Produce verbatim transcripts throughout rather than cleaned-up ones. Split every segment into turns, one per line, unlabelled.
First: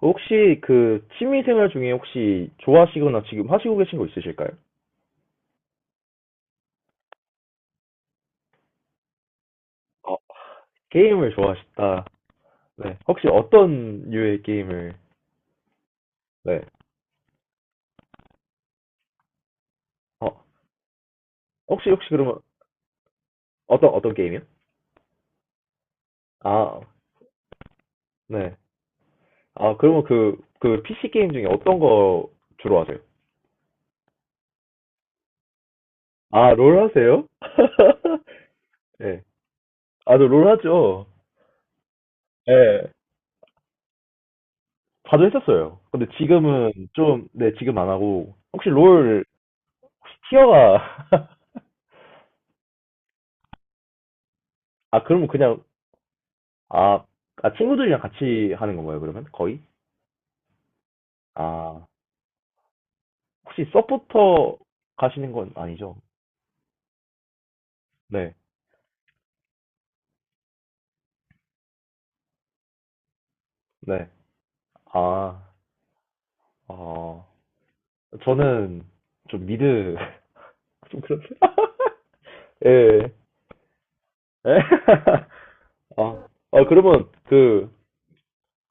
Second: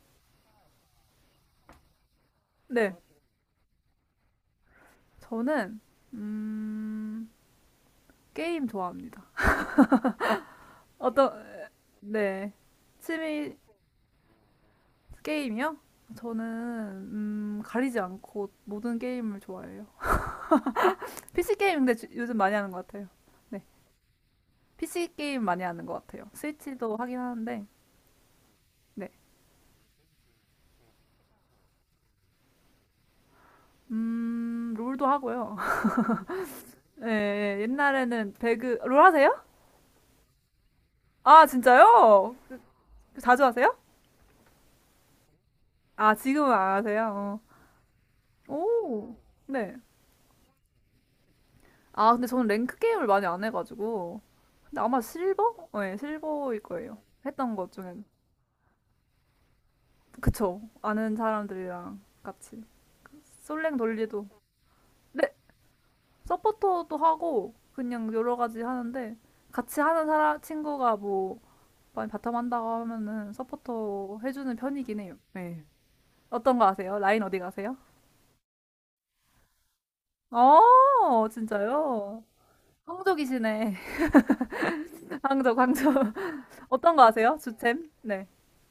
혹시 그 취미생활 중에 혹시
네,
좋아하시거나 지금 하시고 계신 거 있으실까요?
저는 음, 게임 좋아합니다.
어,
어떤
게임을 좋아하시다.
네,
네. 혹시
취미
어떤 류의 게임을,
게임이요? 저는
네.
음, 가리지 않고 모든 게임을 좋아해요.
어,
피시 게임
혹시,
근데 주-
혹시
요즘
그러면
많이 하는 것 같아요. 네,
어떤, 어떤 게임이요?
피시 게임 많이 하는 것 같아요.
아,
스위치도 하긴 하는데,
네.
네,
아, 그러면 그, 그 피씨 게임 중에 어떤 거 주로 하세요?
음, 롤도 하고요.
아, 롤
예,
하세요?
예, 옛날에는 배그 롤
네.
하세요?
아, 저롤 하죠.
아, 진짜요?
네.
자주 하세요?
자주 했었어요. 근데
아, 지금은 안
지금은 좀,
하세요?
네, 지금 안 하고.
어.
혹시
오,
롤,
네.
혹시 티어가,
아, 근데 저는 랭크 게임을 많이 안 해가지고. 근데 아마
아, 그러면 그냥
실버? 네, 실버일 거예요.
아, 아,
했던 것 중에.
친구들이랑 같이 하는 건가요, 그러면? 거의?
그쵸. 아는
아,
사람들이랑 같이.
혹시
솔랭 돌리도.
서포터 가시는
네,
건 아니죠?
서포터도 하고, 그냥
네,
여러 가지 하는데, 같이 하는 사람, 친구가 뭐, 많이 바텀 한다고 하면은
네.
서포터 해주는 편이긴 해요.
아,
네. 어떤 거 아세요? 라인
어,
어디 가세요?
저는 좀 미드, 좀 그런데?
어, 진짜요?
예, 예.
황족이시네.
예.
황족, 황족.
아, 아,
어떤 거
그러면
아세요?
그,
주템? 네.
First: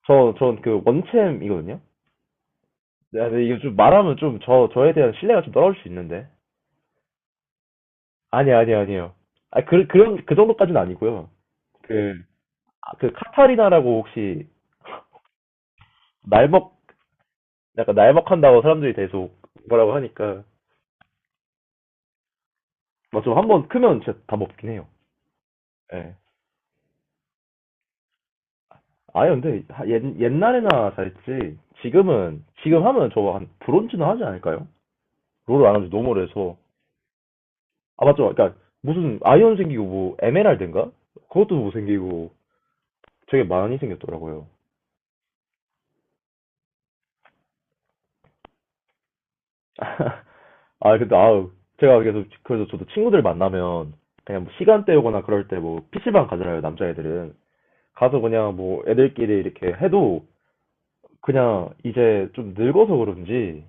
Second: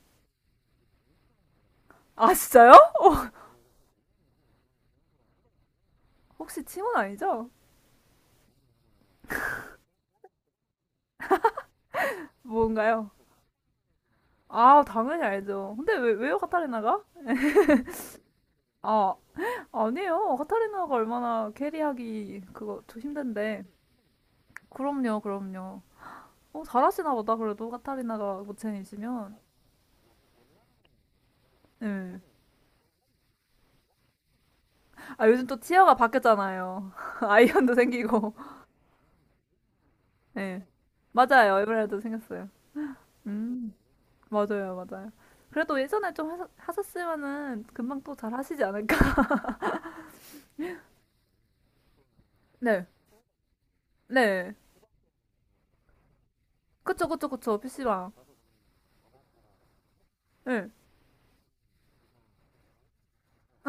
저, 전 그 원챔이거든요?
아, 진짜요?
네, 근데 이거 좀 말하면 좀 저, 저에 대한 신뢰가 좀 떨어질 수 있는데.
혹시 팀원 아니죠?
아니, 아니, 아니에요. 아, 그, 그런, 그 정도까지는 아니고요. 그, 아,
뭔가요?
그 카타리나라고 혹시
아, 당연히 알죠. 근데 왜, 왜요,
날먹
카타리나가?
약간 날먹한다고 사람들이
아,
계속 뭐라고
아니에요.
하니까
카타리나가 얼마나 캐리하기 그거 좀 힘든
맞죠. 한
데
번 크면 진짜 다 먹긴 해요.
그럼요, 그럼요.
예.
어, 잘하시나 보다, 그래도 카타리나가
아니
모챔이시면.
근데 하- 옛, 옛날에나 잘했지
예.
지금은 지금 하면 저거 한 브론즈는 하지 않을까요?
아, 요즘 또
롤을 안 한지
티어가
너무 오래서
바뀌었잖아요. 아이언도
아
생기고.
맞죠. 그러니까 무슨 아이언 생기고 뭐
예.
에메랄드인가? 그것도
맞아요.
못
에메랄드
생기고
생겼어요.
되게
음,
많이 생겼더라고요.
맞아요, 맞아요. 그래도 예전에 좀 하셨, 하셨으면은 금방 또 잘하시지 않을까?
아 근데 아우 제가 계속 그래서 저도
네,
친구들 만나면 그냥 뭐
네.
시간 때우거나 그럴 때 뭐 피씨방 가잖아요
그쵸, 그쵸,
남자애들은.
그쵸. 피시방.
가서 그냥 뭐 애들끼리 이렇게 해도
예.
그냥 이제 좀 늙어서 그런지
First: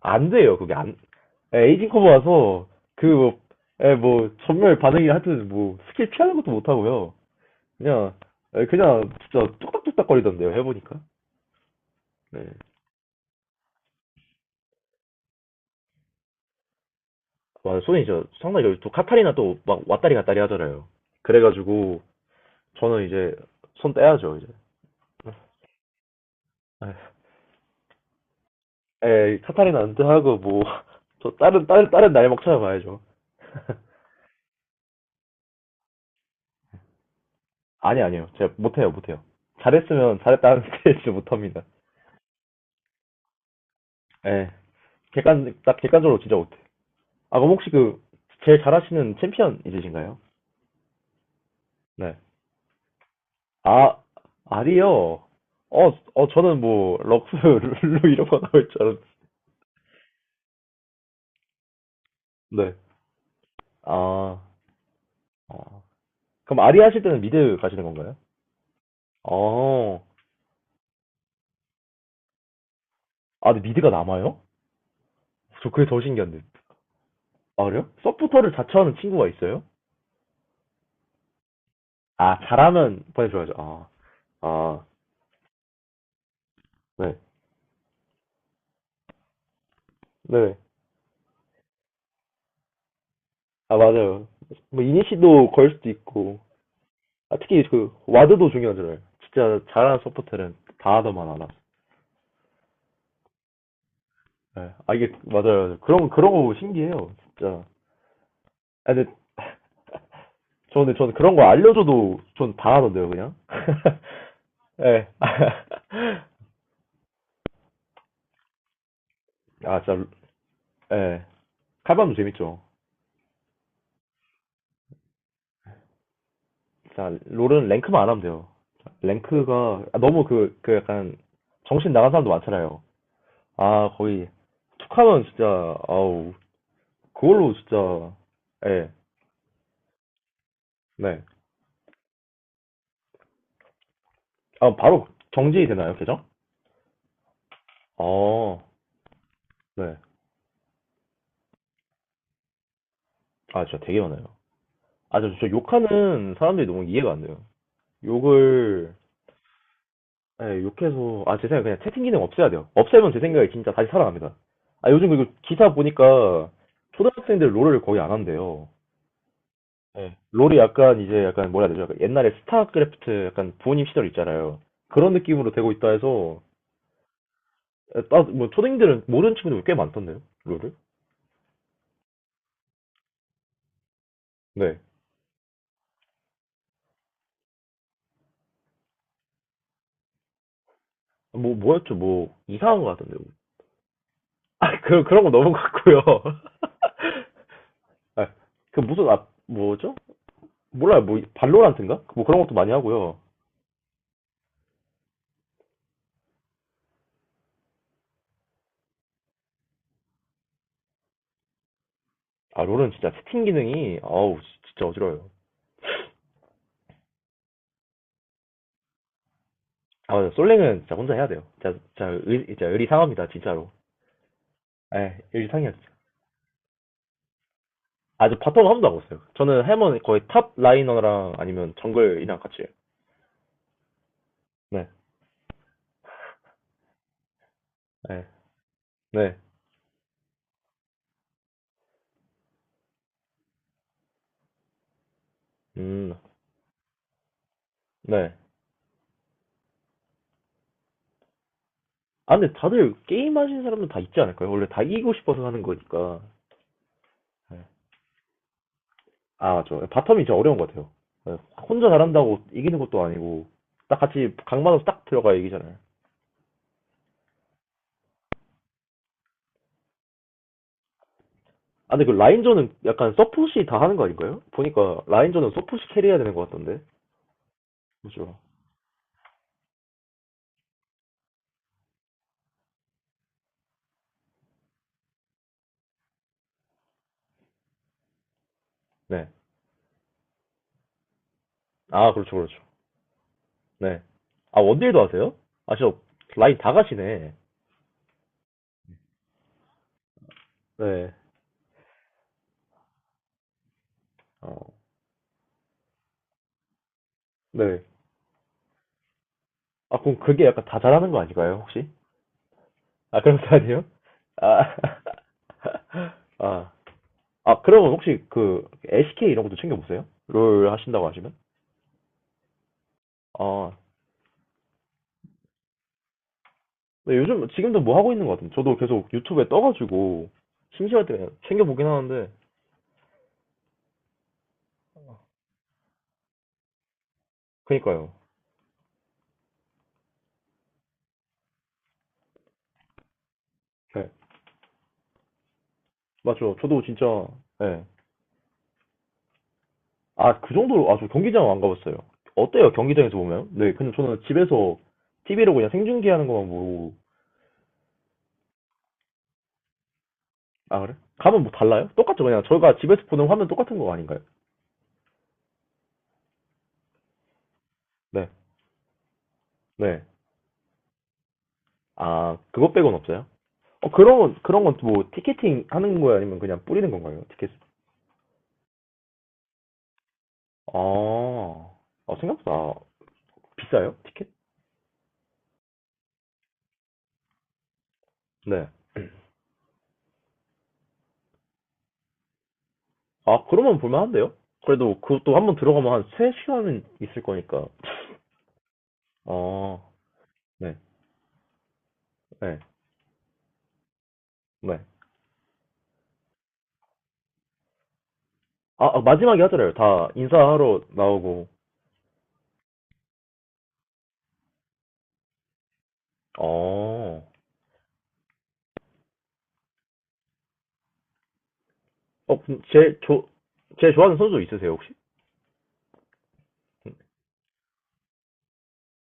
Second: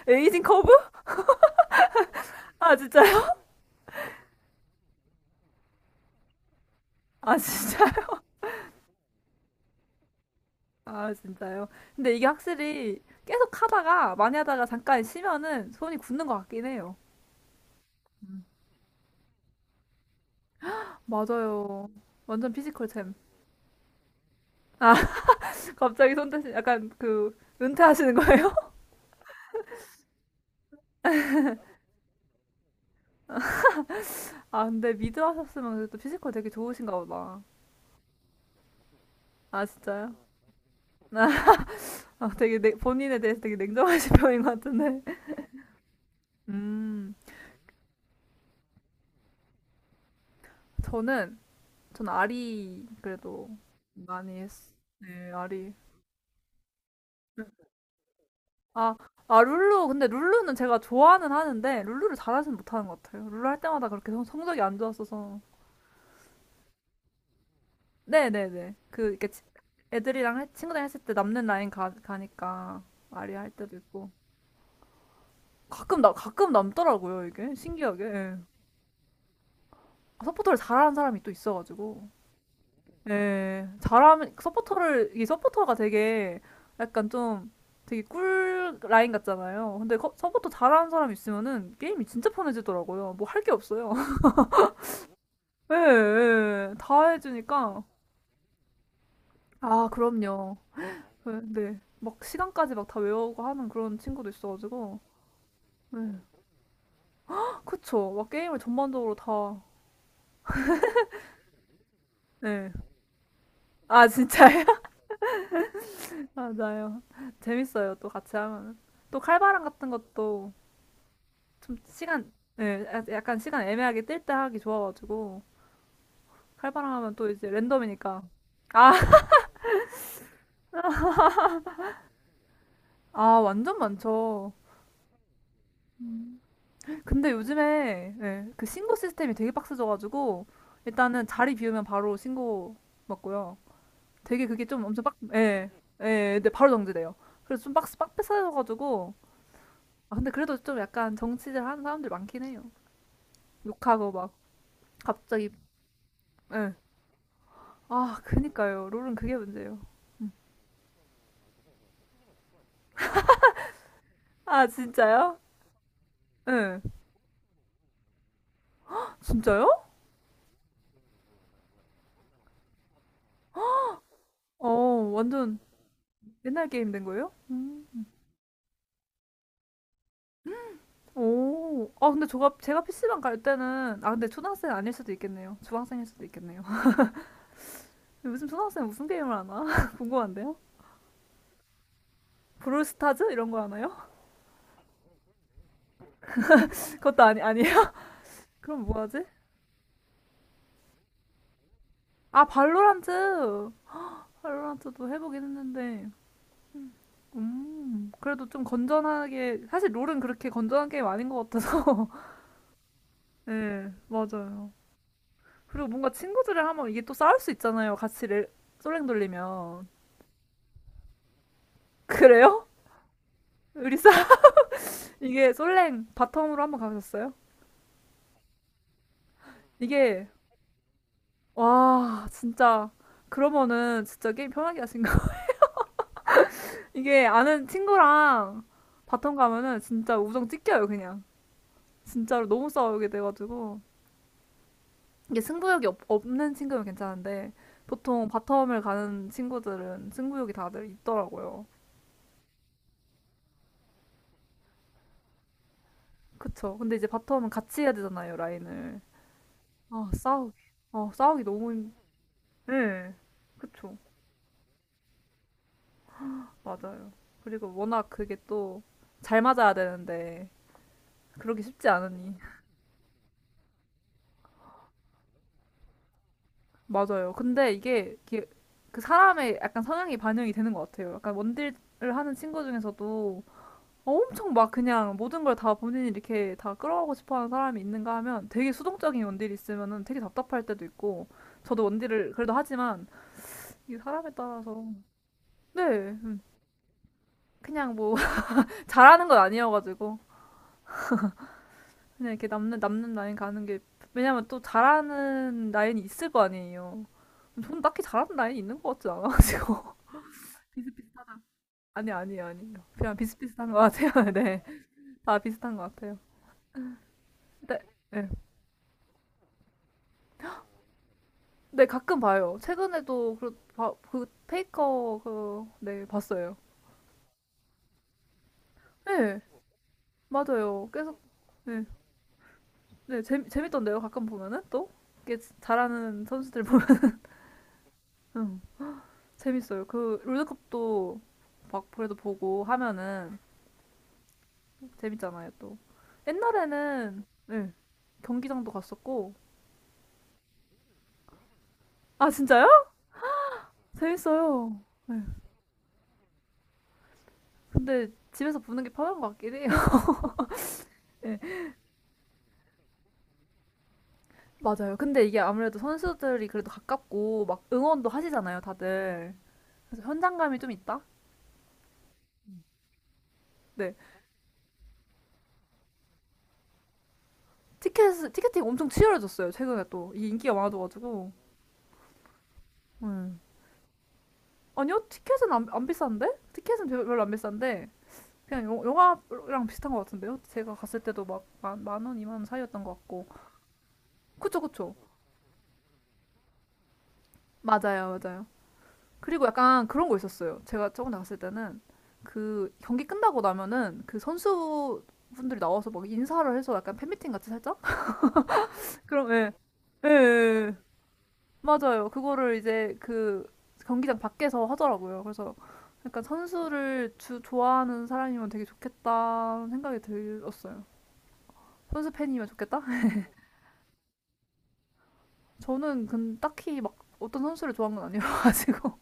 안
에이징
돼요.
커브?
그게 안 에, 에이징 커버 와서
아,
그뭐
진짜요?
뭐 예, 뭐 전멸 반응이 하여튼 뭐 스킬 피하는 것도 못 하고요.
아, 진짜?
그냥 에, 그냥 진짜 뚝딱뚝딱 거리던데요. 해보니까.
아, 진짜요? 근데 이게
네.
확실히 계속 하다가 많이 하다가 잠깐 쉬면은 손이 굳는 것 같긴 해요.
와, 손이 저 상당히 여기 또 카타리나 또 막 왔다리 갔다리 하잖아요.
맞아요.
그래가지고
완전 피지컬
저는
챔.
이제 손 떼야죠 이제.
아, 갑자기 손 대신 약간 그 은퇴하시는 거예요?
에 카타리나 은퇴하고 뭐 저 다른 다른 다른 날 먹 찾아봐야죠.
아, 근데 미드 하셨으면 그래도 피지컬 되게 좋으신가 보다.
아니, 아니요. 제가 못해요, 못해요.
아, 진짜요?
잘했으면 잘했다는 스테이지
아,
못합니다.
아, 되게 내- 본인에 대해서 되게 냉정하신 편인 것
예.
같은데.
객관, 딱 객관적으로 진짜 못해.
음.
아, 그럼 혹시 그, 제일 잘하시는 챔피언 있으신가요?
저는 저는
네.
아리 그래도
아,
많이 했.
아리요.
네, 아리.
어, 어, 저는 뭐, 럭스, 룰루 이런 거 나올 줄
아,
알았는데.
아, 룰루. 근데 룰루는 제가 좋아는 하는데, 룰루를 잘하진
네.
못하는 것 같아요. 룰루 할 때마다 그렇게 성-
아,
성적이 안 좋았어서.
어. 그럼 아리 하실 때는 미드 가시는 건가요?
네네네. 그, 이렇게 치-
어,
애들이랑, 해- 친구들이랑 했을 때 남는 라인 가, 가니까, 아리아 할
아, 근데
때도
미드가
있고.
남아요? 저 그게 더
가끔 나,
신기한데.
가끔 남더라고요, 이게.
아, 그래요?
신기하게. 예.
서포터를 자처하는 친구가 있어요?
서포터를 잘하는 사람이 또 있어가지고.
아, 잘하면 보내줘야죠.
예.
아,
잘하면,
아,
서포터를, 이 서포터가 되게, 약간
네.
좀, 되게 꿀 라인 같잖아요. 근데 거- 서포터
네.
잘하는 사람 있으면은 게임이 진짜 편해지더라고요. 뭐 할 게
아,
없어요.
맞아요. 뭐, 이니시도 걸
예,
수도 있고,
예, 다
아, 특히
해주니까.
그, 와드도 중요하잖아요. 진짜
아,
잘하는 서포터는
그럼요.
다 하더만
예,
알아.
네. 막 시간까지 막 다 외우고 하는 그런 친구도
네. 아,
있어가지고.
이게, 맞아요. 맞아요.
예.
그런, 그런 거 신기해요, 진짜.
그쵸. 막 게임을
아,
전반적으로
근데
다.
저는, 저는 그런 거 알려줘도 전
네.
다 하던데요, 그냥.
아, 진짜요?
예.
맞아요. 재밌어요. 또 같이 하면. 또 칼바람
아,
같은
진짜,
것도
예.
좀
칼밤도
시간,
재밌죠.
예, 야- 약간 시간 애매하게 뜰 때 하기 좋아가지고. 칼바람
자,
하면 또 이제
롤은 랭크만 안
랜덤이니까.
하면 돼요.
아,
랭크가, 아, 너무 그, 그 약간, 정신 나간 사람도 많잖아요.
아, 완전
아, 거의,
많죠.
툭 하면 진짜, 아우,
근데
그걸로 진짜
요즘에 예, 그
예.
신고 시스템이 되게 빡세져가지고
네.
일단은 자리 비우면 바로 신고 받고요. 되게 그게
아
좀 엄청
바로
빡, 예,
정지되나요, 계정?
예, 근데 바로 정지돼요. 그래서 좀 빡세,
아.
빡세져가지고
네.
아, 근데 그래도 좀 약간 정치질 하는 사람들 많긴 해요.
아, 진짜 되게
욕하고
많아요.
막
아, 저, 저
갑자기.
욕하는 사람들이
예.
너무 이해가 안 돼요.
아, 그니까요.
욕을
롤은 그게 문제예요.
예, 욕해서 아, 제 생각에 그냥 채팅 기능 없애야 돼요. 없애면 제 생각에 진짜 다시 살아납니다.
아,
아, 요즘 그리고
진짜요?
기사 보니까
예.
초등학생들 롤을 거의 안 한대요.
진짜요?
예. 롤이 약간 이제 약간 뭐라 해야 되죠? 약간 옛날에 스타크래프트 약간 부모님 시절 있잖아요.
어,
그런 느낌으로
완전
되고 있다 해서
옛날 게임 된 거예요? 음.
따, 뭐초생들은 모르는 친구들 꽤 많던데요, 롤을?
오. 아, 근데 제가, 제가 피시방 갈 때는, 아, 근데 초등학생
네.
아닐 수도 있겠네요. 중학생일 수도 있겠네요. 요즘 초등학생 무슨 게임을 하나? 궁금한데요?
뭐, 뭐였죠? 뭐, 이상한 거 같은데.
브롤스타즈? 이런 거 하나요?
아, 그, 그런 거 너무 같고요.
그것도 아니, 아니에요?
아, 그
그럼 뭐
무슨,
하지?
아, 뭐죠? 몰라요. 뭐, 발로란트인가? 뭐 그런
아,
것도 많이 하고요.
발로란트! 발로란트도 해보긴 했는데, 음, 그래도 좀 건전하게, 사실 롤은 그렇게 건전한 게임 아닌 것 같아서.
아, 롤은 진짜 채팅
네,
기능이, 아우,
맞아요.
진짜 어지러워요.
그리고 뭔가 친구들이랑 하면 이게 또 싸울 수 있잖아요. 같이 레, 솔랭 돌리면.
아, 솔랭은 진짜 혼자 해야 돼요. 진짜, 진짜, 의,
그래요?
진짜 의리상합니다, 진짜로.
우리 싸.
에, 의리
이게
상해요 진짜.
솔랭 바텀으로 한번 가보셨어요?
아, 저 바텀 한 번도 안 봤어요. 저는 해머는 거의
이게,
탑 라이너랑 아니면
와,
정글이랑 같이 해요.
진짜. 그러면은 진짜 게임 편하게
네,
하신가? 이게 아는
네,
친구랑 바텀
네,
가면은 진짜 우정 찢겨요 그냥. 진짜로 너무 싸우게 돼가지고. 이게 승부욕이 없,
음,
없는 친구면 괜찮은데, 보통
네.
바텀을 가는 친구들은 승부욕이 다들 있더라고요.
아, 근데 다들 게임 하시는 사람은 다 있지 않을까요? 원래 다 이기고 싶어서 하는 거니까.
그쵸. 근데 이제 바텀은
네.
같이 해야 되잖아요, 라인을.
아, 저
아
바텀이 진짜
싸우기
어려운 것 같아요.
아
네,
싸우기 너무
혼자
힘-.
잘한다고 이기는 것도
예.
아니고
그쵸.
딱 같이 각 맞아서 딱 들어가야 이기잖아요.
맞아요. 그리고 워낙 그게 또 잘 맞아야 되는데, 그러기 쉽지
아, 근데 그
않으니.
라인전은 약간 서폿이 다 하는 거 아닌가요? 보니까 라인전은 서폿이 캐리해야 되는 것 같던데.
맞아요. 근데 이게
그렇죠.
이게 그 사람의 약간 성향이 반영이 되는 것 같아요. 약간 원딜을 하는 친구 중에서도 엄청 막 그냥 모든 걸 다 본인이 이렇게 다 끌어가고 싶어 하는 사람이 있는가 하면 되게 수동적인
네.
원딜이 있으면은 되게 답답할 때도 있고. 저도
아,
원딜을
그렇죠,
그래도
그렇죠.
하지만 이
네.
사람에
아,
따라서.
원딜도 하세요? 아,
네.
저
음.
라인 다 가시네.
그냥 뭐, 잘하는 건 아니어가지고.
네.
그냥 이렇게 남는, 남는 라인 가는 게, 왜냐면
어,
또 잘하는 라인이 있을 거 아니에요. 저는
네.
딱히 잘하는 라인이 있는 것 같진 않아가지고.
아, 그럼 그게 약간 다 잘하는
비슷비슷.
거 아닌가요, 혹시?
아니, 아니에요, 아니에요. 그냥
아, 그아니
비슷비슷한
에
것
요
같아요. 네.
아,
다 비슷한 것 같아요.
아, 아,
네,
그러면 혹시
네.
그 엘씨케이 이런 것도 챙겨 보세요? 롤 하신다고 하시면?
네, 가끔 봐요. 최근에도 그,
아,
바- 그 페이커, 그, 네, 봤어요.
근데 요즘 지금도 뭐 하고 있는 것 같은데 저도 계속
네,
유튜브에 떠가지고
맞아요.
심심할
계속,
때 챙겨
네.
보긴 하는데
네, 재미, 재밌던데요. 가끔 보면은 또? 이게 잘하는 선수들 보면.
그니까요.
응, 재밌어요. 그, 롤드컵도 막 그래도 보고 하면은
네,
재밌잖아요, 또.
맞죠. 저도 진짜
옛날에는 네,
네.
경기장도 갔었고.
아, 그 정도로 아, 저 경기장 안 가봤어요.
아, 진짜요?
어때요? 경기장에서 보면? 네, 근데 저는
재밌어요.
집에서
네.
티비로 그냥 생중계하는 것만 보고
근데 집에서 보는 게 편한 것 같긴 해요.
아, 그래?
네,
가면 뭐 달라요? 똑같죠. 그냥 저희가 집에서 보는 화면 똑같은 거 아닌가요?
맞아요. 근데 이게 아무래도 선수들이 그래도 가깝고 막 응원도
네,
하시잖아요, 다들.
네.
그래서 현장감이 좀 있다?
아, 그것 빼곤 없어요? 어,
네.
그런, 그런 건 뭐, 티켓팅 하는 거예요? 아니면 그냥 뿌리는 건가요? 티켓?
티켓, 티켓팅 엄청 치열해졌어요, 최근에 또. 이게 인기가 많아져가지고.
아, 아, 생각보다
네.
비싸요? 티켓?
아니요, 티켓은 안, 안 비싼데? 티켓은 별- 별로 안 비싼데. 그냥
네.
영- 영화랑 비슷한 것 같은데요? 제가 갔을 때도 막 만, 만 원, 이만 원 사이였던 것 같고.
아, 그러면 볼만한데요?
그쵸, 그쵸.
그래도 그것도 한번 들어가면 한 세 시간은 있을 거니까.
맞아요, 맞아요. 그리고 약간
아,
그런 거 있었어요.
네,
제가 저번에 갔을 때는
네,
그 경기 끝나고 나면은 그
네.
선수분들이 나와서 막 인사를 해서 약간 팬미팅 같이 살짝?
아, 아,
그럼,
마지막에
예.
하잖아요.
예,
다
예, 예.
인사하러 나오고.
맞아요. 그거를 이제 그 경기장 밖에서 하더라고요. 그래서 약간 선수를
어,
주, 좋아하는 사람이면 되게 좋겠다는 생각이 들었어요. 선수
어,
팬이면
그
좋겠다?
제, 조, 제 좋아하는 선수 있으세요, 혹시?
저는 근 딱히 막 어떤 선수를 좋아한 건 아니어가지고.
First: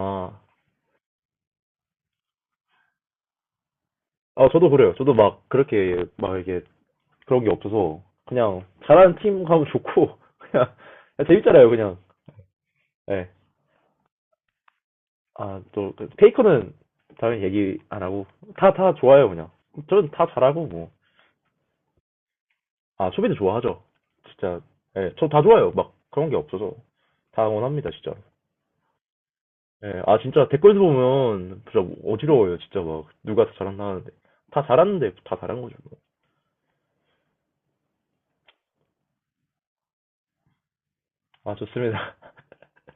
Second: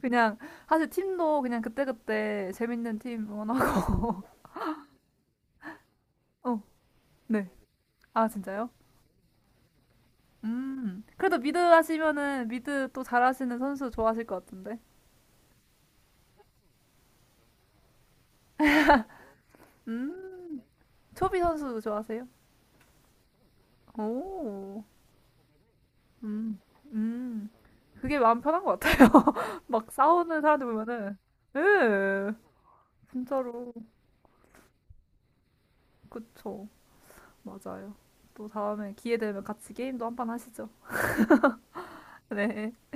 그냥 사실 팀도 그냥 그때그때 재밌는 팀 응원하고.
아, 저도 그래요. 저도 막 그렇게 막 이게
어,
그런
네.
게 없어서
아,
그냥
진짜요?
잘하는 팀 가면 좋고 그냥,
음. 그래도 미드
재밌잖아요 그냥
하시면은 미드 또
예.
잘하시는 선수 좋아하실 것 같은데.
아또 페이커는 당연히 얘기 안 하고 다 다 좋아요 그냥 저는 다
음.
잘하고 뭐
초비 선수 좋아하세요?
아 수비도 좋아하죠 진짜
오.
예. 저 다 좋아요 막 그런 게
음.
없어서 다
음.
응원합니다 진짜
그게 마음 편한 것 같아요. 막
예, 아
싸우는
진짜
사람들
댓글도
보면은.
보면 진짜
예.
어지러워요 진짜 막 누가 더
진짜로.
잘한다 하는데 다 잘하는데 다 잘한 거죠 뭐.
그쵸. 맞아요. 또 다음에 기회 되면 같이 게임도 한판 하시죠.
아 좋습니다
네.